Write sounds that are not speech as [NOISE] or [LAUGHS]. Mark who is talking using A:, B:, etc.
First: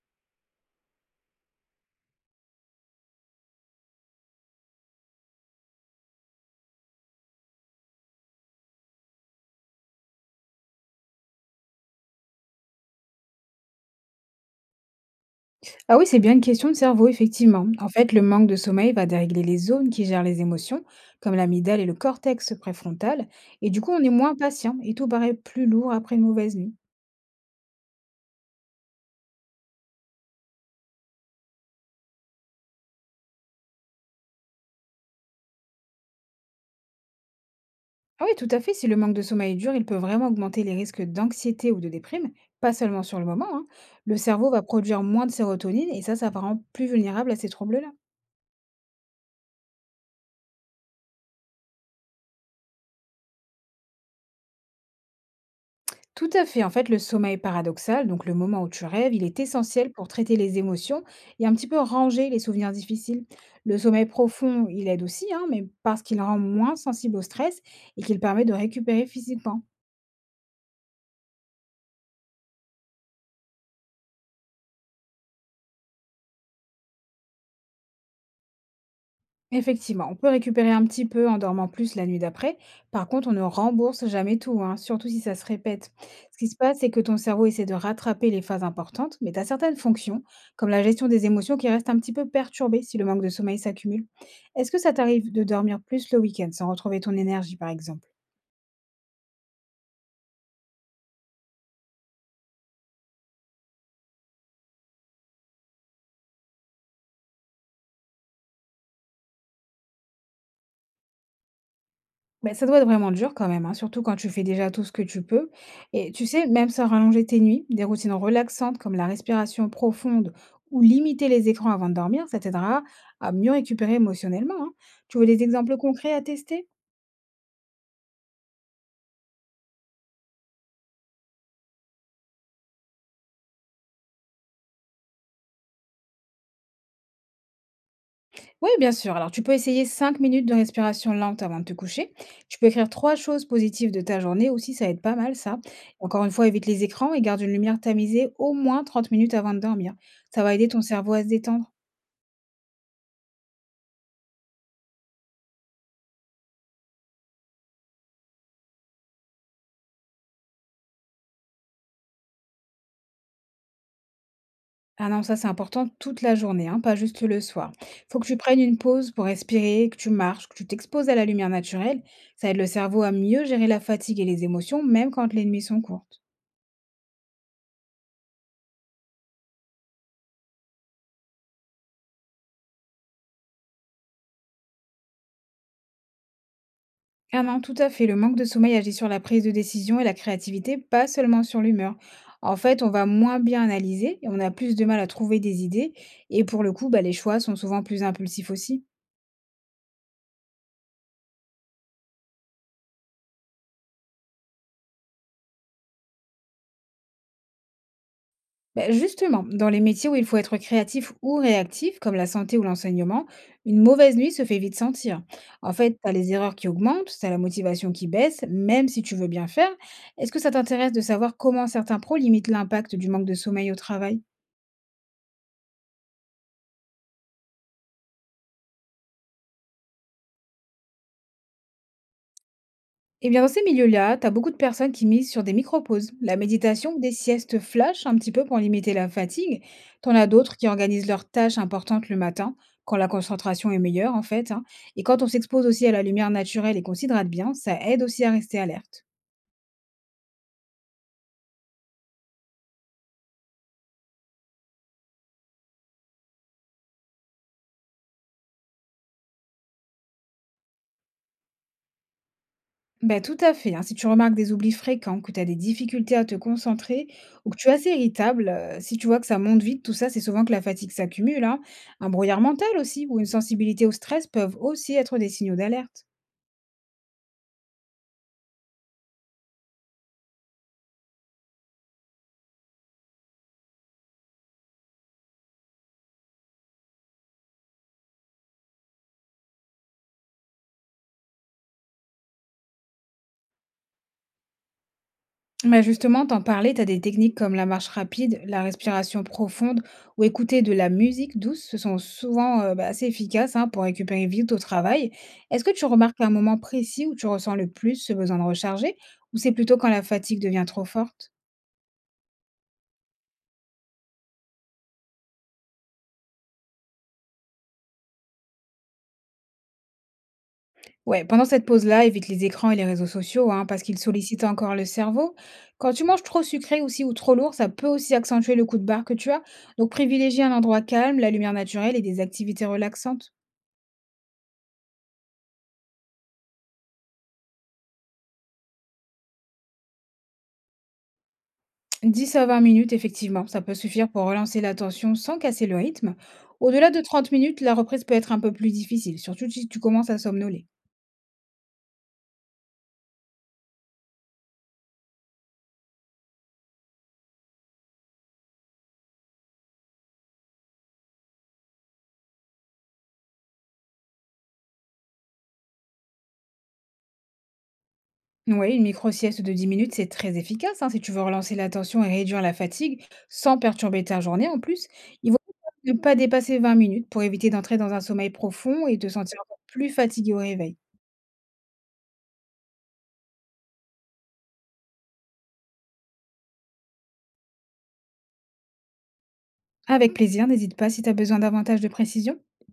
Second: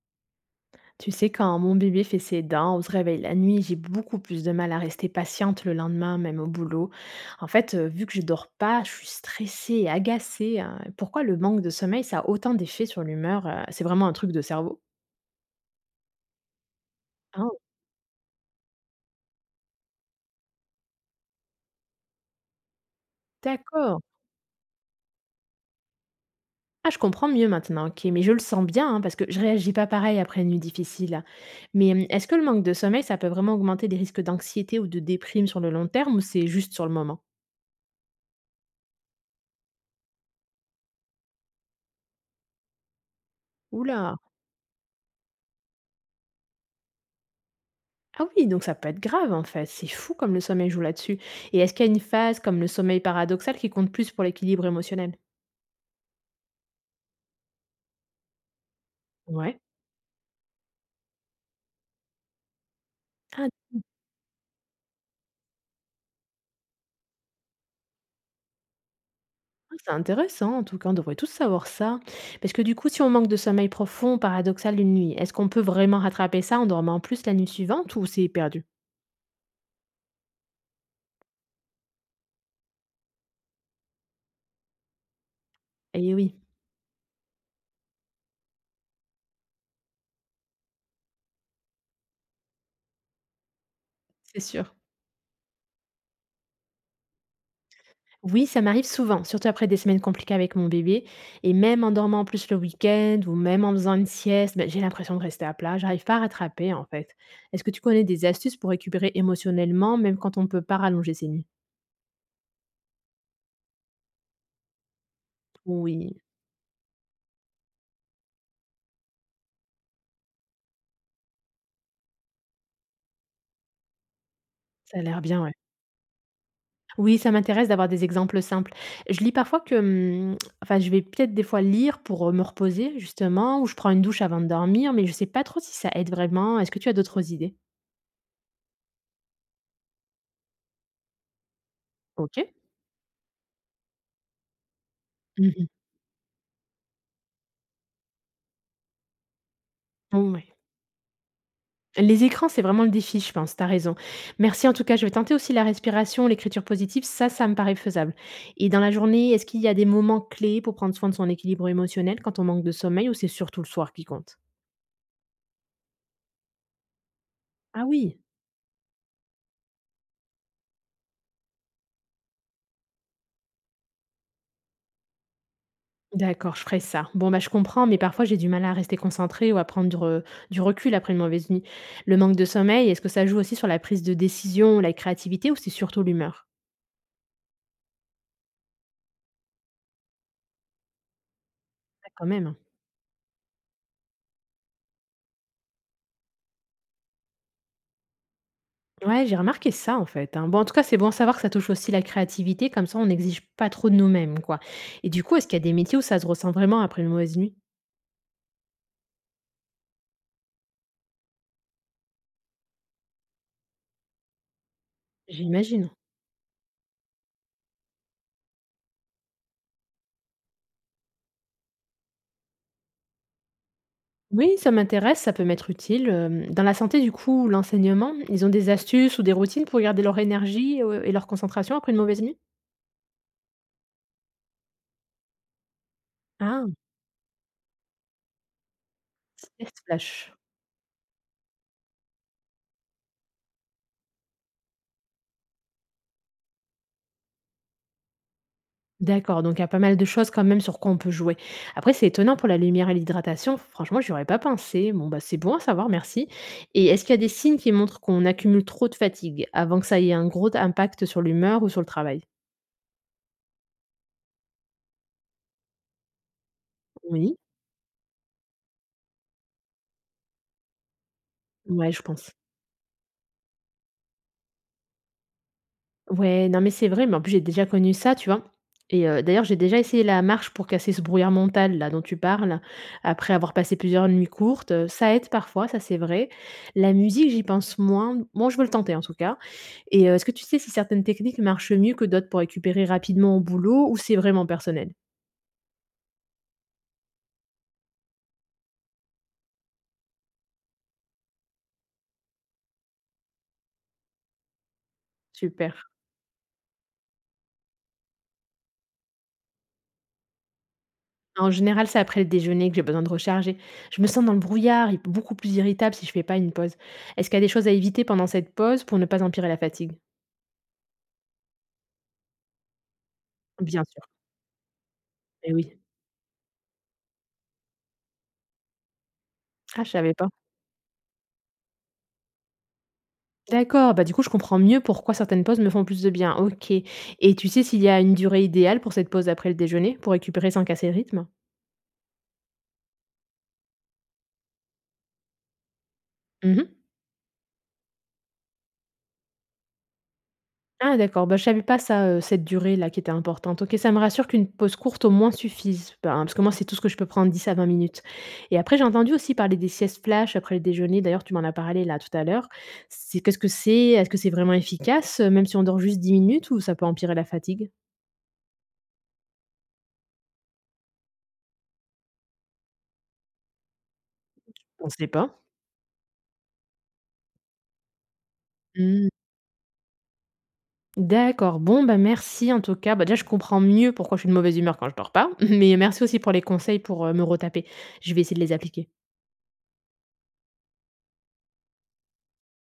A: Tu sais, quand mon bébé fait ses dents, on se réveille la nuit, j'ai beaucoup plus de mal à rester patiente le lendemain, même au boulot. En fait, vu que je dors pas, je suis stressée et agacée, hein. Pourquoi le manque de sommeil, ça a autant d'effets sur l'humeur c'est vraiment un truc de cerveau.
B: Ah oui, c'est bien une question de cerveau,
A: Ah,
B: effectivement. En fait, le manque de sommeil va dérégler les zones qui gèrent les émotions, comme l'amygdale et le cortex préfrontal, et du coup,
A: d'accord.
B: on est moins patient et tout paraît plus lourd après une mauvaise nuit.
A: Ah, je comprends mieux maintenant, ok, mais je le sens bien hein, parce que je réagis pas pareil après une nuit difficile. Mais est-ce que le manque de sommeil, ça peut vraiment augmenter les risques d'anxiété ou de déprime sur le long terme, ou c'est juste sur le moment?
B: Ah oui, tout à fait, si le manque de sommeil dure, il peut vraiment augmenter les risques d'anxiété ou de déprime, pas seulement sur le moment, hein. Le
A: Oula.
B: cerveau va produire moins de sérotonine et ça va rendre plus vulnérable à ces troubles-là.
A: Ah oui, donc ça peut être grave en fait, c'est fou comme le sommeil joue là-dessus. Et est-ce qu'il y a une phase comme le sommeil paradoxal qui compte plus pour l'équilibre émotionnel?
B: Tout à fait. En fait, le sommeil paradoxal, donc le moment où tu rêves, il est
A: Ouais.
B: essentiel pour traiter les émotions et un petit peu ranger les souvenirs difficiles.
A: Ah,
B: Le
A: d'accord.
B: sommeil profond, il aide aussi, hein, mais parce qu'il rend moins sensible au stress et qu'il permet de récupérer physiquement.
A: Ah, c'est intéressant, en tout cas, on devrait tous savoir ça. Parce que du coup, si on manque de sommeil profond, paradoxal une nuit, est-ce qu'on peut vraiment rattraper ça en dormant plus la nuit suivante, ou c'est perdu?
B: Effectivement, on peut récupérer un petit peu en dormant plus la nuit d'après. Par contre, on ne rembourse jamais tout, hein, surtout si ça se répète.
A: Eh oui,
B: Ce qui se passe, c'est que ton cerveau essaie de rattraper les phases importantes, mais tu as certaines fonctions, comme la gestion des émotions, qui restent un petit peu perturbées si le manque de sommeil s'accumule.
A: c'est
B: Est-ce
A: sûr.
B: que ça t'arrive de dormir plus le week-end sans retrouver ton énergie, par exemple?
A: Oui, ça m'arrive souvent, surtout après des semaines compliquées avec mon bébé. Et même en dormant en plus le week-end ou même en faisant une sieste, ben, j'ai l'impression de rester à plat. J'arrive pas à rattraper en fait. Est-ce que tu connais des astuces pour récupérer émotionnellement, même quand on ne peut pas rallonger ses nuits?
B: Beh, ça doit être vraiment dur quand même, hein, surtout quand tu fais déjà tout ce que tu peux. Et
A: Oui,
B: tu sais, même sans rallonger tes nuits, des routines relaxantes comme la respiration profonde ou limiter les écrans avant de dormir, ça t'aidera à mieux récupérer émotionnellement, hein.
A: ça a
B: Tu
A: l'air
B: veux
A: bien,
B: des
A: ouais.
B: exemples concrets à tester?
A: Oui, ça m'intéresse d'avoir des exemples simples. Je lis parfois que, enfin, je vais peut-être des fois lire pour me reposer justement, ou je prends une douche avant de dormir, mais je sais pas trop si ça aide vraiment. Est-ce que tu as d'autres idées?
B: Oui, bien sûr. Alors, tu peux essayer 5 minutes de respiration lente avant de te coucher.
A: Ok.
B: Tu peux écrire trois choses positives de ta journée aussi, ça aide pas mal ça.
A: Mhm.
B: Encore une fois, évite les écrans et garde une lumière tamisée au moins 30 minutes avant de dormir. Ça
A: Oui.
B: va aider ton cerveau à se détendre.
A: Les écrans, c'est vraiment le défi, je pense, t'as raison. Merci en tout cas, je vais tenter aussi la respiration, l'écriture positive, ça me paraît faisable. Et dans la journée, est-ce qu'il y a des moments clés pour prendre soin de son équilibre émotionnel quand on manque de sommeil, ou c'est surtout le soir qui compte?
B: Ah non, ça c'est important toute la journée, hein, pas juste le soir.
A: Ah oui.
B: Faut que tu prennes une pause pour respirer, que tu marches, que tu t'exposes à la lumière naturelle. Ça aide le cerveau à mieux gérer la fatigue et les émotions, même quand les nuits sont courtes.
A: D'accord, je ferai ça. Bon, bah, je comprends, mais parfois j'ai du mal à rester concentrée ou à prendre du recul après une mauvaise nuit. Le manque de sommeil, est-ce que ça joue aussi sur la prise de décision, la créativité, ou c'est surtout l'humeur?
B: Ah non, tout à fait. Le manque de sommeil agit sur la prise de décision et la créativité, pas seulement sur l'humeur.
A: Ah, quand même.
B: En fait, on va moins bien analyser et on a plus de mal à trouver des idées. Et pour le coup, bah, les choix sont souvent plus impulsifs aussi.
A: Ouais, j'ai remarqué ça en fait, hein. Bon, en tout cas, c'est bon à savoir que ça touche aussi la créativité, comme ça on n'exige pas trop de nous-mêmes, quoi. Et du coup, est-ce qu'il y a des métiers où ça se ressent vraiment après une mauvaise nuit?
B: Ben, justement, dans les métiers où il faut être créatif ou réactif, comme la santé ou l'enseignement, une mauvaise nuit se fait vite sentir. En
A: J'imagine.
B: fait, tu as les erreurs qui augmentent, tu as la motivation qui baisse, même si tu veux bien faire. Est-ce que ça t'intéresse de savoir comment certains pros limitent l'impact du manque de sommeil au travail?
A: Oui, ça m'intéresse, ça peut m'être utile. Dans la santé, du coup, ou l'enseignement, ils ont des astuces ou des routines pour garder leur énergie et leur concentration après une mauvaise nuit?
B: Eh bien, dans ces milieux-là, tu as beaucoup de personnes qui misent sur des micro-pauses, la
A: Ah, un
B: méditation ou des siestes flash un petit peu pour limiter la
A: petit
B: fatigue.
A: test
B: T'en as
A: flash.
B: d'autres qui organisent leurs tâches importantes le matin, quand la concentration est meilleure en fait, hein. Et quand on s'expose aussi à la lumière naturelle et qu'on s'hydrate bien, ça aide aussi à rester alerte.
A: D'accord, donc il y a pas mal de choses quand même sur quoi on peut jouer. Après, c'est étonnant pour la lumière et l'hydratation. Franchement, j'y aurais pas pensé. Bon, bah, c'est bon à savoir, merci. Et est-ce qu'il y a des signes qui montrent qu'on accumule trop de fatigue avant que ça ait un gros impact sur l'humeur ou sur le travail?
B: Ben tout à fait, hein. Si tu remarques des oublis fréquents, que tu as des difficultés à te concentrer
A: Oui,
B: ou que tu es assez irritable, si tu vois que ça monte vite, tout ça, c'est souvent que la fatigue s'accumule, hein.
A: ouais, je
B: Un
A: pense.
B: brouillard mental aussi ou une sensibilité au stress peuvent aussi être des signaux d'alerte.
A: Ouais, non, mais c'est vrai, mais en plus, j'ai déjà connu ça, tu vois. Et d'ailleurs, j'ai déjà essayé la marche pour casser ce brouillard mental là dont tu parles, après avoir passé plusieurs nuits courtes. Ça aide parfois, ça c'est vrai. La musique, j'y pense moins. Moi je veux le tenter en tout cas. Et est-ce que tu sais si certaines techniques marchent mieux que d'autres pour récupérer rapidement au boulot, ou c'est vraiment personnel?
B: Mais justement, t'en parlais, t'as des techniques comme la marche rapide, la respiration profonde ou écouter de la musique douce. Ce sont souvent bah, assez efficaces hein, pour récupérer vite au travail. Est-ce que
A: Super.
B: tu remarques un moment précis où tu ressens le plus ce besoin de recharger ou c'est plutôt quand la fatigue devient trop forte?
A: En général, c'est après le déjeuner que j'ai besoin de recharger. Je me sens dans le brouillard et beaucoup plus irritable si je fais pas une pause. Est-ce qu'il y a des choses à éviter pendant cette pause pour ne pas empirer la fatigue?
B: Ouais, pendant cette pause-là, évite les écrans et les réseaux sociaux hein,
A: Bien
B: parce qu'ils
A: sûr,
B: sollicitent encore le cerveau.
A: eh oui.
B: Quand tu manges trop sucré aussi ou trop lourd, ça peut aussi accentuer le coup de barre que tu as.
A: Ah,
B: Donc
A: je savais pas.
B: privilégie un endroit calme, la lumière naturelle et des activités relaxantes.
A: D'accord, bah, du coup, je comprends mieux pourquoi certaines pauses me font plus de bien. Ok, et tu sais s'il y a une durée idéale pour cette pause après le déjeuner, pour récupérer sans casser le rythme?
B: 10 à 20 minutes, effectivement, ça peut suffire pour relancer l'attention sans casser le rythme.
A: Mmh.
B: Au-delà de 30 minutes, la reprise peut être un peu plus difficile, surtout si tu commences à somnoler.
A: Ah d'accord, bah, je savais pas ça, cette durée-là qui était importante. Ok, ça me rassure qu'une pause courte au moins suffise, ben, parce que moi c'est tout ce que je peux prendre, 10 à 20 minutes, et après j'ai entendu aussi parler des siestes flash après le déjeuner, d'ailleurs tu m'en as parlé là tout à l'heure. C'est qu'est-ce que c'est? Est-ce que c'est vraiment efficace, même si on dort juste 10 minutes, ou ça peut empirer la fatigue?
B: Oui, une micro-sieste de 10 minutes, c'est très efficace hein, si tu veux relancer l'attention et réduire la fatigue sans perturber ta journée en
A: On
B: plus.
A: ne sait
B: Il vaut
A: pas.
B: mieux ne pas dépasser 20 minutes pour éviter d'entrer dans un sommeil profond et te
A: Mmh.
B: sentir encore plus fatigué au réveil.
A: D'accord, bon, bah, merci en tout cas. Bah, déjà je comprends mieux pourquoi je suis de mauvaise humeur quand je dors pas, [LAUGHS] mais merci aussi pour les conseils pour, me retaper. Je vais essayer de les appliquer.
B: Avec plaisir, n'hésite pas si tu as besoin davantage de précision.